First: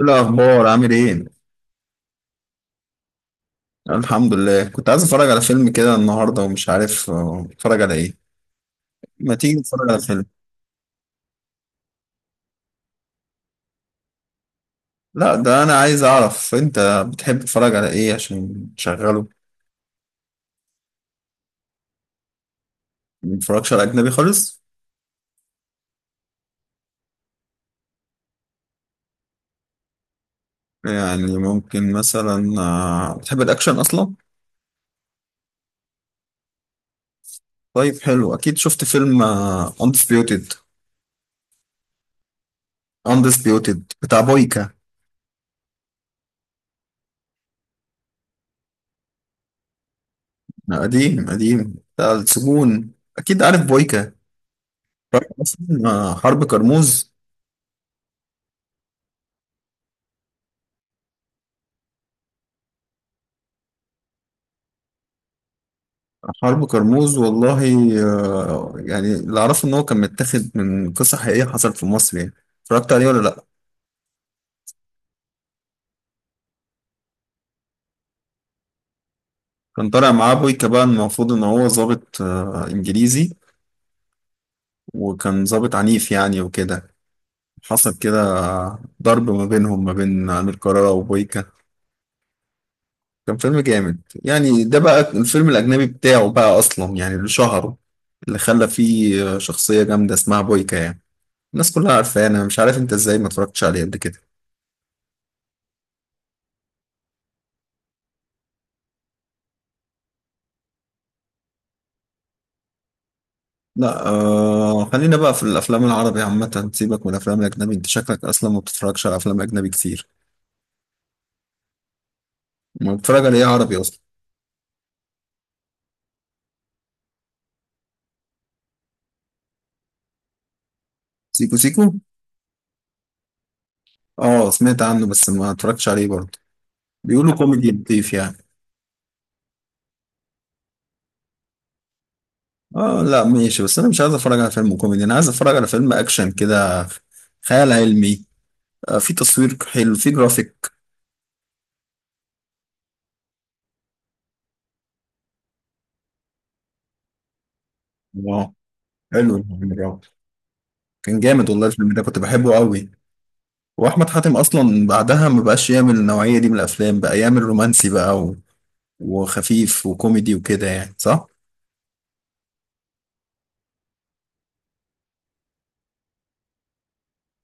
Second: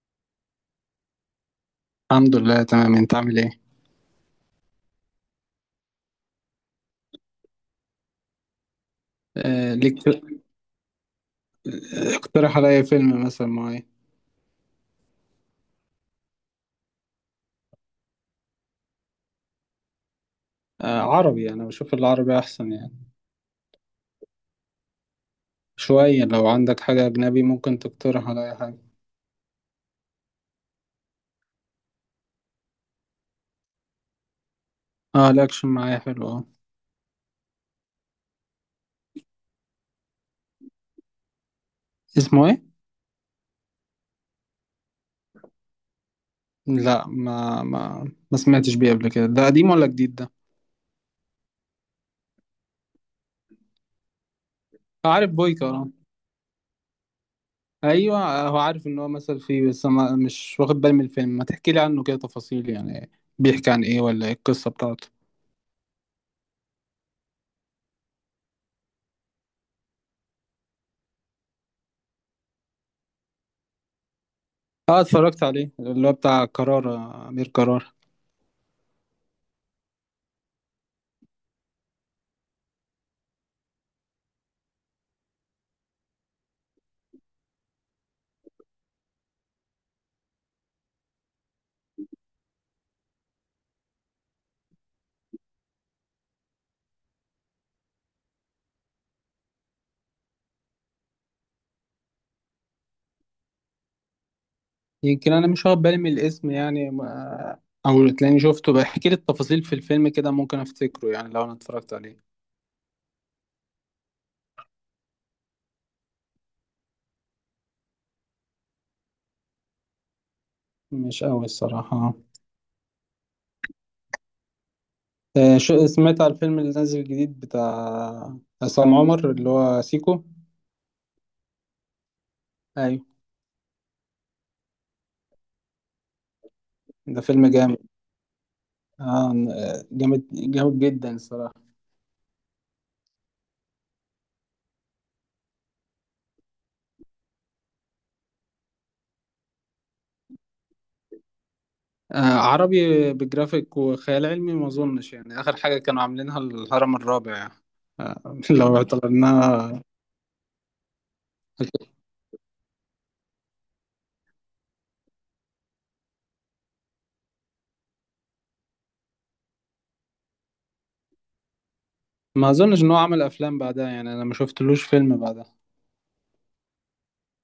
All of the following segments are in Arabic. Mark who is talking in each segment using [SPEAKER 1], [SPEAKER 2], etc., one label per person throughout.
[SPEAKER 1] إيه الأخبار؟ عامل إيه؟
[SPEAKER 2] الحمد لله تمام، انت عامل ايه؟
[SPEAKER 1] الحمد لله، كنت عايز أتفرج على فيلم كده النهاردة ومش عارف أتفرج على إيه. ما تيجي
[SPEAKER 2] آه
[SPEAKER 1] نتفرج على
[SPEAKER 2] ليك.
[SPEAKER 1] فيلم.
[SPEAKER 2] اقترح عليا فيلم مثلا معين.
[SPEAKER 1] لا، ده أنا عايز أعرف أنت بتحب تتفرج على إيه عشان تشغله.
[SPEAKER 2] عربي، انا بشوف العربي احسن يعني.
[SPEAKER 1] ما بتتفرجش على أجنبي خالص؟
[SPEAKER 2] شوية، لو عندك حاجة اجنبي ممكن تقترح عليا حاجة.
[SPEAKER 1] يعني ممكن مثلا، بتحب الأكشن أصلا؟
[SPEAKER 2] اه، الاكشن معايا حلو، اه.
[SPEAKER 1] طيب، حلو. أكيد شفت فيلم Undisputed.
[SPEAKER 2] اسمه ايه؟
[SPEAKER 1] Undisputed بتاع بويكا.
[SPEAKER 2] لا، ما سمعتش بيه قبل كده، ده قديم ولا جديد ده؟
[SPEAKER 1] قديم، قديم، بتاع السجون. أكيد عارف بويكا. عارف
[SPEAKER 2] عارف بويكا،
[SPEAKER 1] أصلاً،
[SPEAKER 2] اه.
[SPEAKER 1] حرب كرموز.
[SPEAKER 2] ايوه، هو عارف ان هو مثل فيه، بس ما مش واخد بالي من الفيلم، ما تحكي لي عنه كده تفاصيل يعني. بيحكي عن ايه ولا ايه القصة بتاعته؟
[SPEAKER 1] حرب كرموز والله. يعني اللي اعرفه ان هو كان متاخد من قصه حقيقيه حصلت في مصر يعني. اتفرجت عليه ولا لا؟
[SPEAKER 2] اه، اتفرجت عليه، اللي هو بتاع قرار، امير قرار.
[SPEAKER 1] كان طالع معاه بويكا، بقى المفروض ان هو ضابط انجليزي، وكان ضابط عنيف يعني وكده. حصل كده ضرب ما بينهم، ما بين امير كرارة وبويكا. كان فيلم جامد يعني. ده بقى الفيلم الاجنبي بتاعه بقى اصلا، يعني اللي شهره، اللي خلى فيه شخصيه جامده اسمها بويكا يعني. الناس كلها عارفاه، انا مش عارف انت ازاي ما اتفرجتش عليه قبل كده.
[SPEAKER 2] يمكن انا مش واخد بالي من الاسم يعني او تلاقيني شفته، بحكي لي التفاصيل في الفيلم كده، ممكن افتكره يعني لو انا اتفرجت عليه.
[SPEAKER 1] لا آه، خلينا بقى في الافلام العربي عامه، سيبك من الافلام الاجنبي. انت شكلك اصلا ما بتتفرجش على افلام اجنبي كتير.
[SPEAKER 2] مش قوي الصراحة.
[SPEAKER 1] ما بتتفرج على ايه عربي اصلا؟
[SPEAKER 2] شو سمعت على الفيلم اللي نازل جديد بتاع عصام عمر اللي هو سيكو؟
[SPEAKER 1] سيكو سيكو.
[SPEAKER 2] ايوه.
[SPEAKER 1] اه، سمعت عنه بس ما اتفرجتش عليه برضه.
[SPEAKER 2] ده
[SPEAKER 1] بيقولوا عجبك،
[SPEAKER 2] فيلم
[SPEAKER 1] كوميدي
[SPEAKER 2] جامد.
[SPEAKER 1] لطيف يعني.
[SPEAKER 2] آه، جامد جامد جدا الصراحة.
[SPEAKER 1] اه لا، ماشي، بس انا مش عايز اتفرج على فيلم كوميدي، انا عايز اتفرج على فيلم اكشن كده، خيال علمي. آه، في تصوير حلو، في جرافيك.
[SPEAKER 2] عربي بجرافيك وخيال علمي ما اظنش، يعني اخر حاجة كانوا عاملينها الهرم الرابع يعني. آه،
[SPEAKER 1] اه،
[SPEAKER 2] لو
[SPEAKER 1] حلو الفيلم
[SPEAKER 2] اعتبرناها.
[SPEAKER 1] ده. كان جامد والله الفيلم ده، كنت بحبه قوي. واحمد حاتم اصلا بعدها ما بقاش يعمل النوعيه دي من الافلام، بقى يعمل رومانسي بقى، وخفيف وكوميدي وكده يعني، صح؟
[SPEAKER 2] ما اظنش ان هو عمل افلام بعدها، يعني انا ما شفتلوش فيلم بعدها.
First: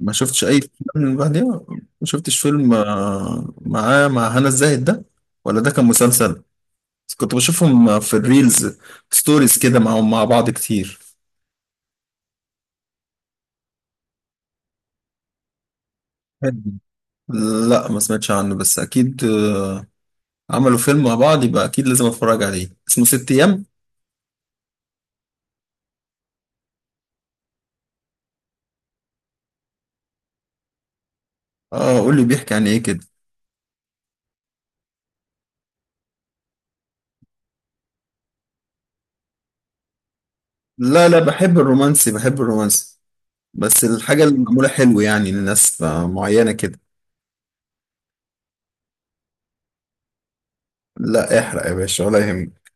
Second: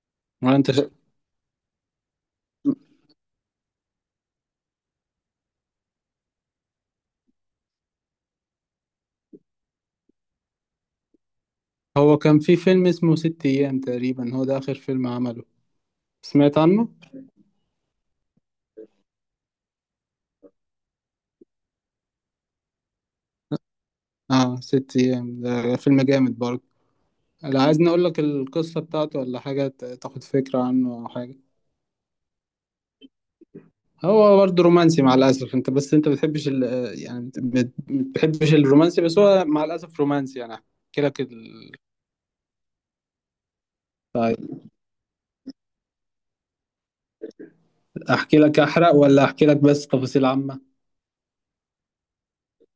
[SPEAKER 1] ما شفتش
[SPEAKER 2] ولا
[SPEAKER 1] أي
[SPEAKER 2] انت؟
[SPEAKER 1] فيلم من بعديها. ما شفتش فيلم معاه مع هنا الزاهد ده، ولا ده كان مسلسل؟ بس كنت بشوفهم في الريلز، ستوريز كده معاهم مع بعض كتير.
[SPEAKER 2] هو كان في فيلم اسمه ست أيام، تقريبا هو ده آخر فيلم عمله. سمعت
[SPEAKER 1] حلو.
[SPEAKER 2] عنه؟
[SPEAKER 1] لا ما سمعتش عنه، بس أكيد عملوا فيلم مع بعض، يبقى أكيد لازم أتفرج عليه. اسمه ست أيام.
[SPEAKER 2] اه، ست أيام ده فيلم جامد برضه. لو عايزني أقول لك القصة بتاعته ولا حاجة، تاخد فكرة عنه أو حاجة.
[SPEAKER 1] اه، قول لي بيحكي عن إيه كده.
[SPEAKER 2] هو برضه رومانسي مع الأسف، أنت بس أنت بتحبش يعني، بتحبش الرومانسي، بس هو مع الأسف رومانسي، يعني أحكي
[SPEAKER 1] لا لا،
[SPEAKER 2] لك
[SPEAKER 1] بحب الرومانسي، بحب الرومانسي، بس الحاجة اللي معمولة
[SPEAKER 2] طيب،
[SPEAKER 1] حلو يعني لناس معينة كده.
[SPEAKER 2] أحكي لك أحرق ولا أحكي لك بس تفاصيل عامة؟
[SPEAKER 1] لا، احرق يا باشا ولا يهمك.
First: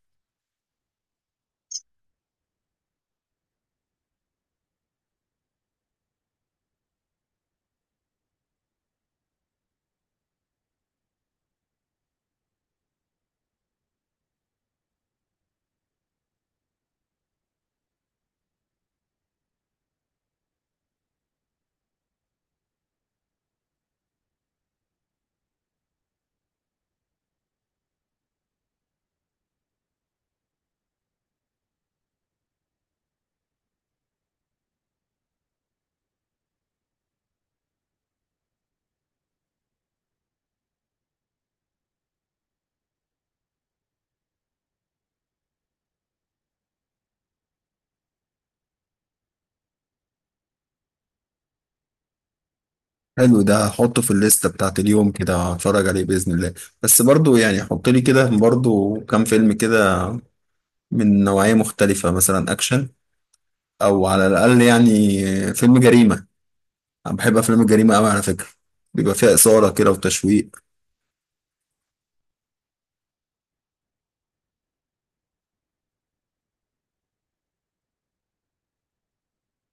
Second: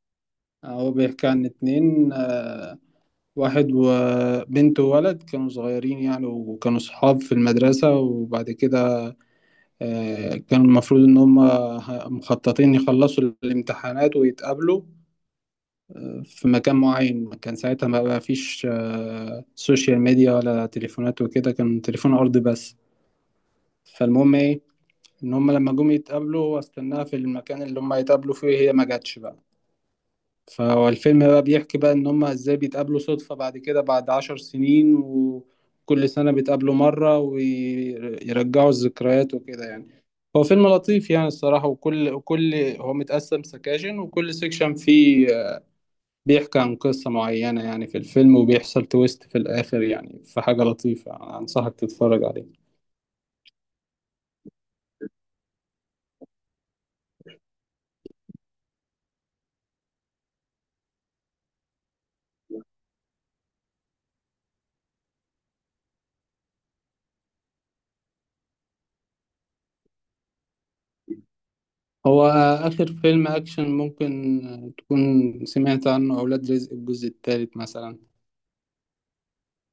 [SPEAKER 2] هو بيحكي عن اتنين، واحد وبنت وولد كانوا صغيرين يعني، وكانوا صحاب في المدرسة، وبعد كده كانوا المفروض إن هم مخططين يخلصوا الامتحانات ويتقابلوا في مكان معين. كان ساعتها ما بقى فيش سوشيال ميديا ولا تليفونات وكده، كان تليفون أرضي بس. فالمهم إيه، إن هم لما جم يتقابلوا هو استناها في المكان اللي هم يتقابلوا فيه، هي ما جاتش بقى. فهو الفيلم بقى بيحكي بقى ان هما ازاي بيتقابلوا صدفة بعد كده، بعد 10 سنين، وكل سنة بيتقابلوا مرة ويرجعوا الذكريات وكده يعني. هو فيلم لطيف يعني الصراحة، وكل هو متقسم سكاشن، وكل سكشن فيه بيحكي عن قصة معينة يعني في الفيلم، وبيحصل تويست في الآخر، يعني في حاجة لطيفة، أنصحك تتفرج عليه.
[SPEAKER 1] حلو، ده هحطه في الليستة بتاعت اليوم كده، هتفرج عليه بإذن الله. بس برضو يعني حط لي كده برضو كام فيلم كده من نوعية مختلفة، مثلا أكشن، أو على الأقل يعني فيلم جريمة. أنا بحب أفلام الجريمة أوي على فكرة، بيبقى فيها إثارة كده وتشويق.
[SPEAKER 2] هو آخر فيلم أكشن ممكن تكون سمعت عنه أولاد رزق الجزء الثالث مثلا.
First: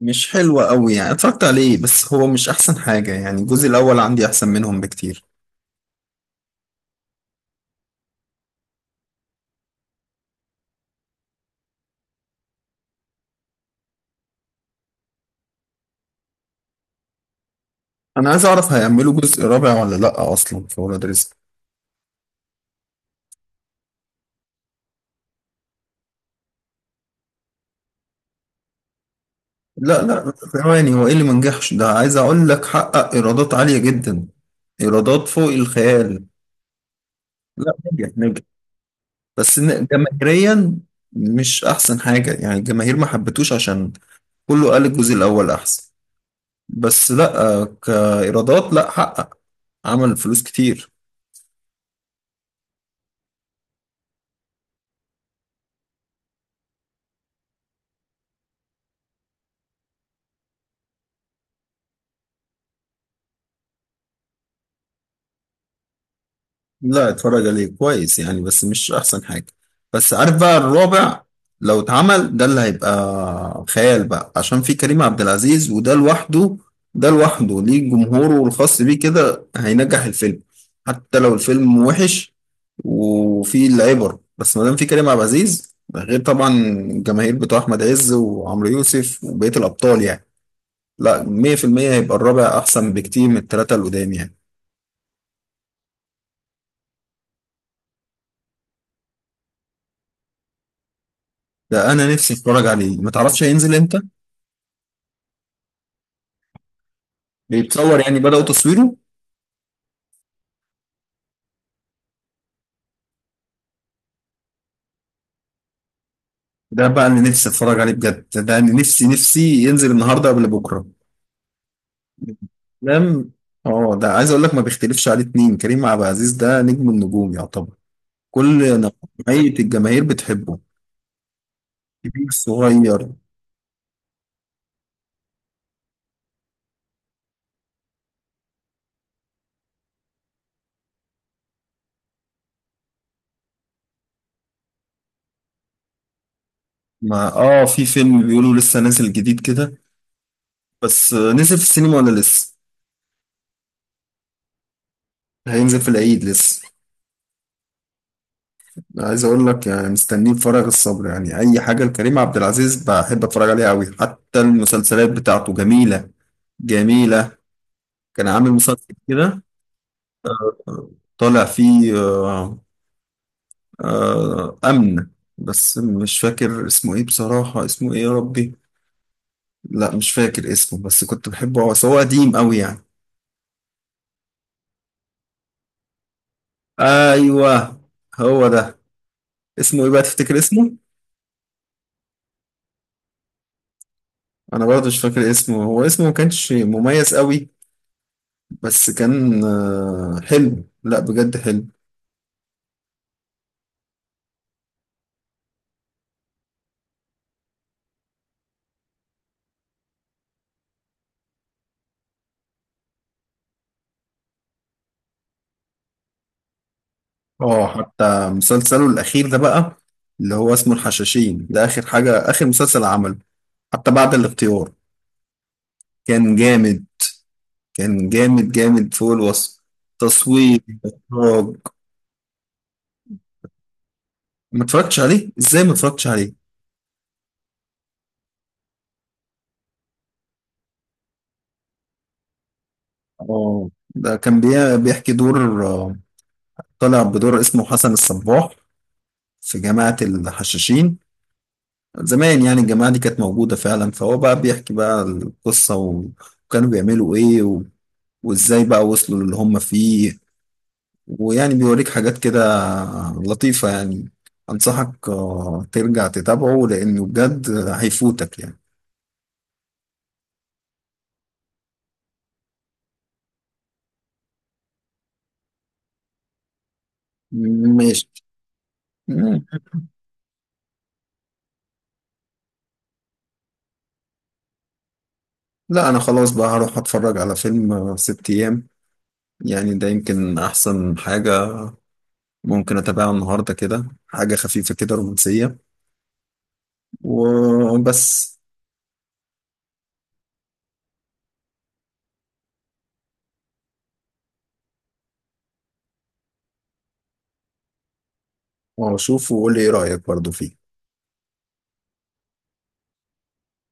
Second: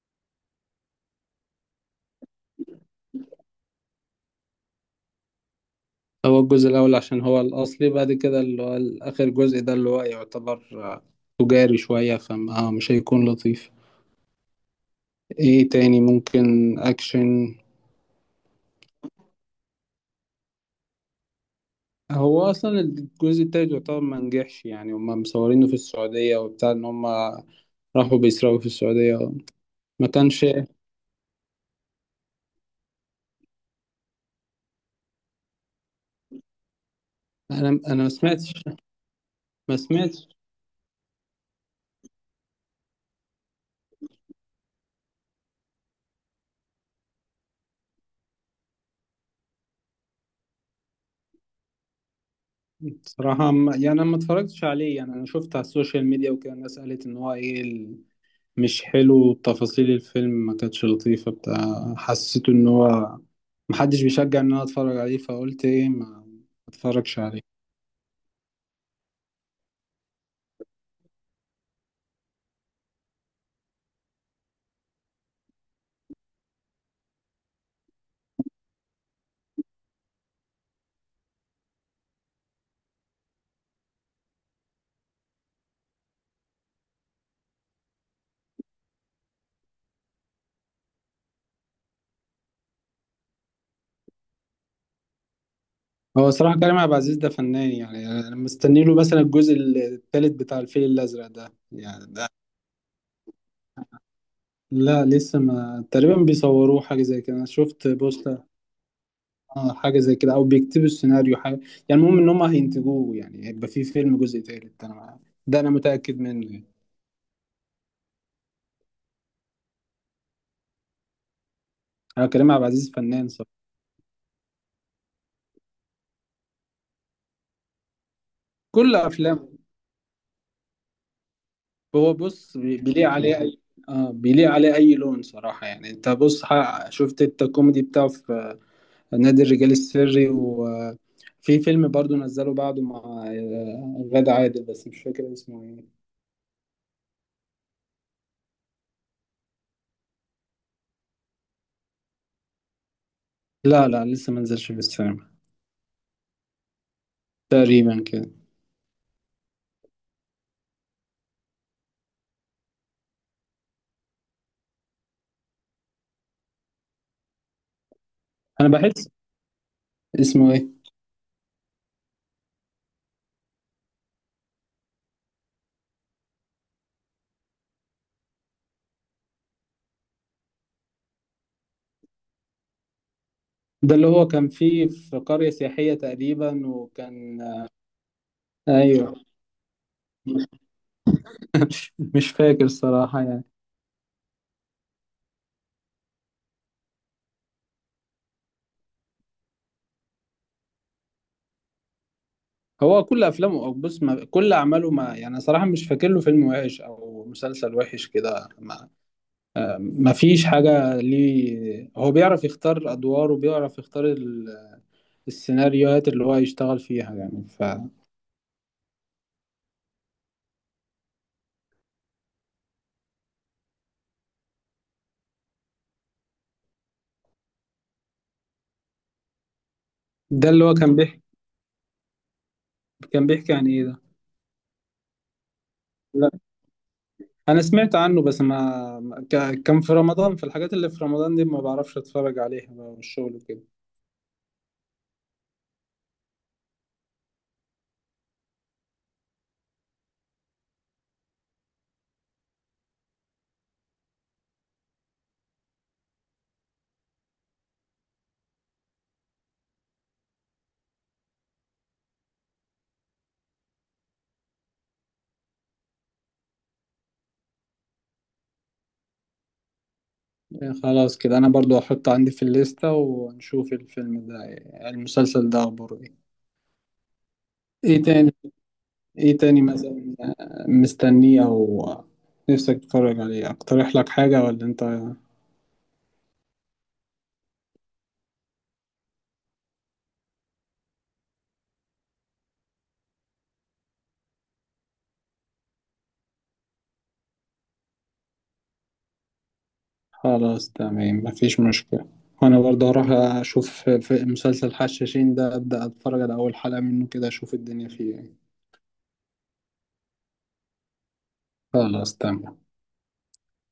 [SPEAKER 1] مش حلوة أوي يعني، اتفرجت عليه بس هو مش أحسن حاجة، يعني الجزء الأول عندي أحسن منهم بكتير.
[SPEAKER 2] هو الجزء الأول عشان هو الأصلي، بعد كده اللي هو آخر جزء ده اللي هو يعتبر تجاري شوية، فمش هيكون لطيف. إيه تاني ممكن أكشن؟
[SPEAKER 1] أنا عايز أعرف هيعملوا جزء رابع ولا لأ أصلا في ولاد رزق؟
[SPEAKER 2] هو أصلا الجزء التالت يعتبر ما نجحش، يعني هما مصورينه في السعودية وبتاع إن هما راحوا بيسرقوا في السعودية.
[SPEAKER 1] لا
[SPEAKER 2] ما
[SPEAKER 1] لا،
[SPEAKER 2] كانش.
[SPEAKER 1] ثواني، هو ايه اللي منجحش ده؟ عايز اقول لك حقق ايرادات عالية جدا، ايرادات فوق الخيال.
[SPEAKER 2] أنا
[SPEAKER 1] لا،
[SPEAKER 2] أنا ما
[SPEAKER 1] نجح نجح،
[SPEAKER 2] سمعتش.
[SPEAKER 1] بس
[SPEAKER 2] ما سمعتش.
[SPEAKER 1] جماهيريا مش احسن حاجة يعني. الجماهير ما حبتوش، عشان كله قال الجزء الاول احسن، بس لا كايرادات لا، حقق، عمل فلوس كتير.
[SPEAKER 2] بصراحة يعني أنا ما اتفرجتش عليه، يعني أنا شفت على السوشيال ميديا وكده، الناس قالت إن هو إيه، مش حلو، تفاصيل الفيلم ما كانتش لطيفة بتاع، حسيت ان هو محدش بيشجع ان انا اتفرج عليه، فقلت ايه ما ما
[SPEAKER 1] لا،
[SPEAKER 2] اتفرجش عليه.
[SPEAKER 1] اتفرج عليه كويس يعني، بس مش احسن حاجة. بس عارف بقى الرابع لو اتعمل، ده اللي هيبقى خيال بقى، عشان في كريم عبد العزيز. وده لوحده، ده لوحده ليه جمهوره الخاص بيه كده، هينجح الفيلم حتى لو الفيلم وحش وفيه العبر، بس ما دام في كريم عبد العزيز ده، غير طبعا الجماهير بتوع احمد عز وعمرو يوسف وبقية الابطال يعني. لا، 100% هيبقى الرابع احسن بكتير من الثلاثة اللي قدام يعني.
[SPEAKER 2] هو صراحة كريم عبد العزيز ده فنان، يعني انا مستني له مثلا الجزء الثالث بتاع الفيل الازرق ده،
[SPEAKER 1] ده
[SPEAKER 2] يعني
[SPEAKER 1] انا
[SPEAKER 2] ده
[SPEAKER 1] نفسي اتفرج عليه، ما تعرفش هينزل امتى؟
[SPEAKER 2] لا لسه، ما تقريبا بيصوروه حاجة زي كده، انا شفت
[SPEAKER 1] بيتصور يعني، بدأوا
[SPEAKER 2] بوستر.
[SPEAKER 1] تصويره؟
[SPEAKER 2] اه، حاجة زي كده او بيكتبوا السيناريو حاجة. يعني المهم ان هم هينتجوه، يعني هيبقى فيه فيلم جزء ثالث، انا ده انا متأكد منه يعني.
[SPEAKER 1] ده بقى اللي نفسي اتفرج عليه بجد، ده اللي نفسي نفسي ينزل النهارده قبل بكره.
[SPEAKER 2] انا كريم عبد العزيز فنان
[SPEAKER 1] لم.
[SPEAKER 2] صراحة.
[SPEAKER 1] اه، ده عايز اقول لك ما بيختلفش عليه اتنين، كريم عبد العزيز ده نجم النجوم يعتبر، كل
[SPEAKER 2] كل افلامه،
[SPEAKER 1] نوعية الجماهير بتحبه،
[SPEAKER 2] هو
[SPEAKER 1] كبير
[SPEAKER 2] بص
[SPEAKER 1] صغير.
[SPEAKER 2] بيليق عليه اي. اه، بيليق عليه اي لون صراحه، يعني انت بص شفت انت الكوميدي بتاعه في نادي الرجال السري، وفي فيلم برضو نزله بعده مع غادة عادل، بس مش فاكر اسمه ايه.
[SPEAKER 1] ما اه، في فيلم بيقولوا لسه نازل جديد كده، بس نزل في السينما ولا لسه
[SPEAKER 2] لا لا، لسه ما نزلش في السينما.
[SPEAKER 1] هينزل في العيد لسه؟
[SPEAKER 2] تقريبا كده.
[SPEAKER 1] عايز اقول لك يعني مستنيه بفارغ الصبر، يعني اي حاجه لكريم عبد العزيز بحب اتفرج عليها قوي، حتى المسلسلات بتاعته جميله، جميلة. كان عامل
[SPEAKER 2] انا
[SPEAKER 1] مسلسل
[SPEAKER 2] بحس.
[SPEAKER 1] كده،
[SPEAKER 2] اسمه ايه؟
[SPEAKER 1] طالع فيه آه، آه، أمن، بس مش فاكر اسمه إيه بصراحة. اسمه إيه يا ربي؟ لا، مش فاكر اسمه، بس كنت بحبه. هو قديم أوي يعني.
[SPEAKER 2] ده اللي هو كان فيه في قريه سياحيه تقريبا، وكان
[SPEAKER 1] أيوه، هو ده.
[SPEAKER 2] ايوه.
[SPEAKER 1] اسمه إيه بقى تفتكر
[SPEAKER 2] مش
[SPEAKER 1] اسمه؟
[SPEAKER 2] مش فاكر صراحه يعني.
[SPEAKER 1] أنا برضه مش فاكر اسمه، هو اسمه ما كانش مميز أوي، بس كان آه، حلو، لا بجد حلو.
[SPEAKER 2] هو كل افلامه او بص ما كل اعماله، ما يعني صراحه مش فاكر له فيلم وحش او مسلسل وحش كده، ما فيش حاجه ليه، هو بيعرف يختار ادواره وبيعرف يختار السيناريوهات اللي هو يشتغل فيها يعني
[SPEAKER 1] اه،
[SPEAKER 2] فده.
[SPEAKER 1] حتى مسلسله الأخير ده بقى اللي هو اسمه الحشاشين، ده آخر حاجة، آخر مسلسل عمله حتى بعد الاختيار. كان جامد، كان جامد جامد فوق الوصف، تصوير،
[SPEAKER 2] اللي هو كان بيحكي
[SPEAKER 1] إخراج.
[SPEAKER 2] كان بيحكي عن ايه ده؟
[SPEAKER 1] ما اتفرجتش عليه؟ ازاي ما اتفرجتش
[SPEAKER 2] لا،
[SPEAKER 1] عليه؟
[SPEAKER 2] انا سمعت عنه بس كان في رمضان، في الحاجات اللي في رمضان دي ما بعرفش اتفرج عليها بقى، والشغل وكده.
[SPEAKER 1] اه، ده كان بيحكي دور طالع بدور اسمه حسن الصباح، في جماعة الحشاشين زمان يعني. الجماعة دي كانت موجودة فعلا، فهو بقى بيحكي بقى القصة، و- وكانوا بيعملوا ايه، و... وازاي بقى وصلوا للي هم فيه، ويعني بيوريك حاجات كده لطيفة يعني. أنصحك ترجع تتابعه، لأنه بجد هيفوتك يعني.
[SPEAKER 2] يعني خلاص كده انا برضو هحطه عندي في الليسته ونشوف الفيلم ده. المسلسل ده اخباره ايه؟ ايه
[SPEAKER 1] ماشي.
[SPEAKER 2] تاني؟ ايه
[SPEAKER 1] مم.
[SPEAKER 2] تاني مثلا؟ مستنيه او نفسك تتفرج عليه اقترح لك حاجة ولا انت؟
[SPEAKER 1] لا، أنا خلاص بقى هروح أتفرج على فيلم ست أيام، يعني ده يمكن أحسن حاجة، ممكن أتابعها النهاردة كده، حاجة خفيفة كده رومانسية وبس.
[SPEAKER 2] خلاص تمام، مفيش مشكلة. وانا برضه هروح اشوف في مسلسل حشاشين ده، ابدا اتفرج على اول حلقة منه كده، اشوف الدنيا فيه ايه.
[SPEAKER 1] وأشوف وقول لي إيه رأيك برضو فيه.
[SPEAKER 2] خلاص تمام.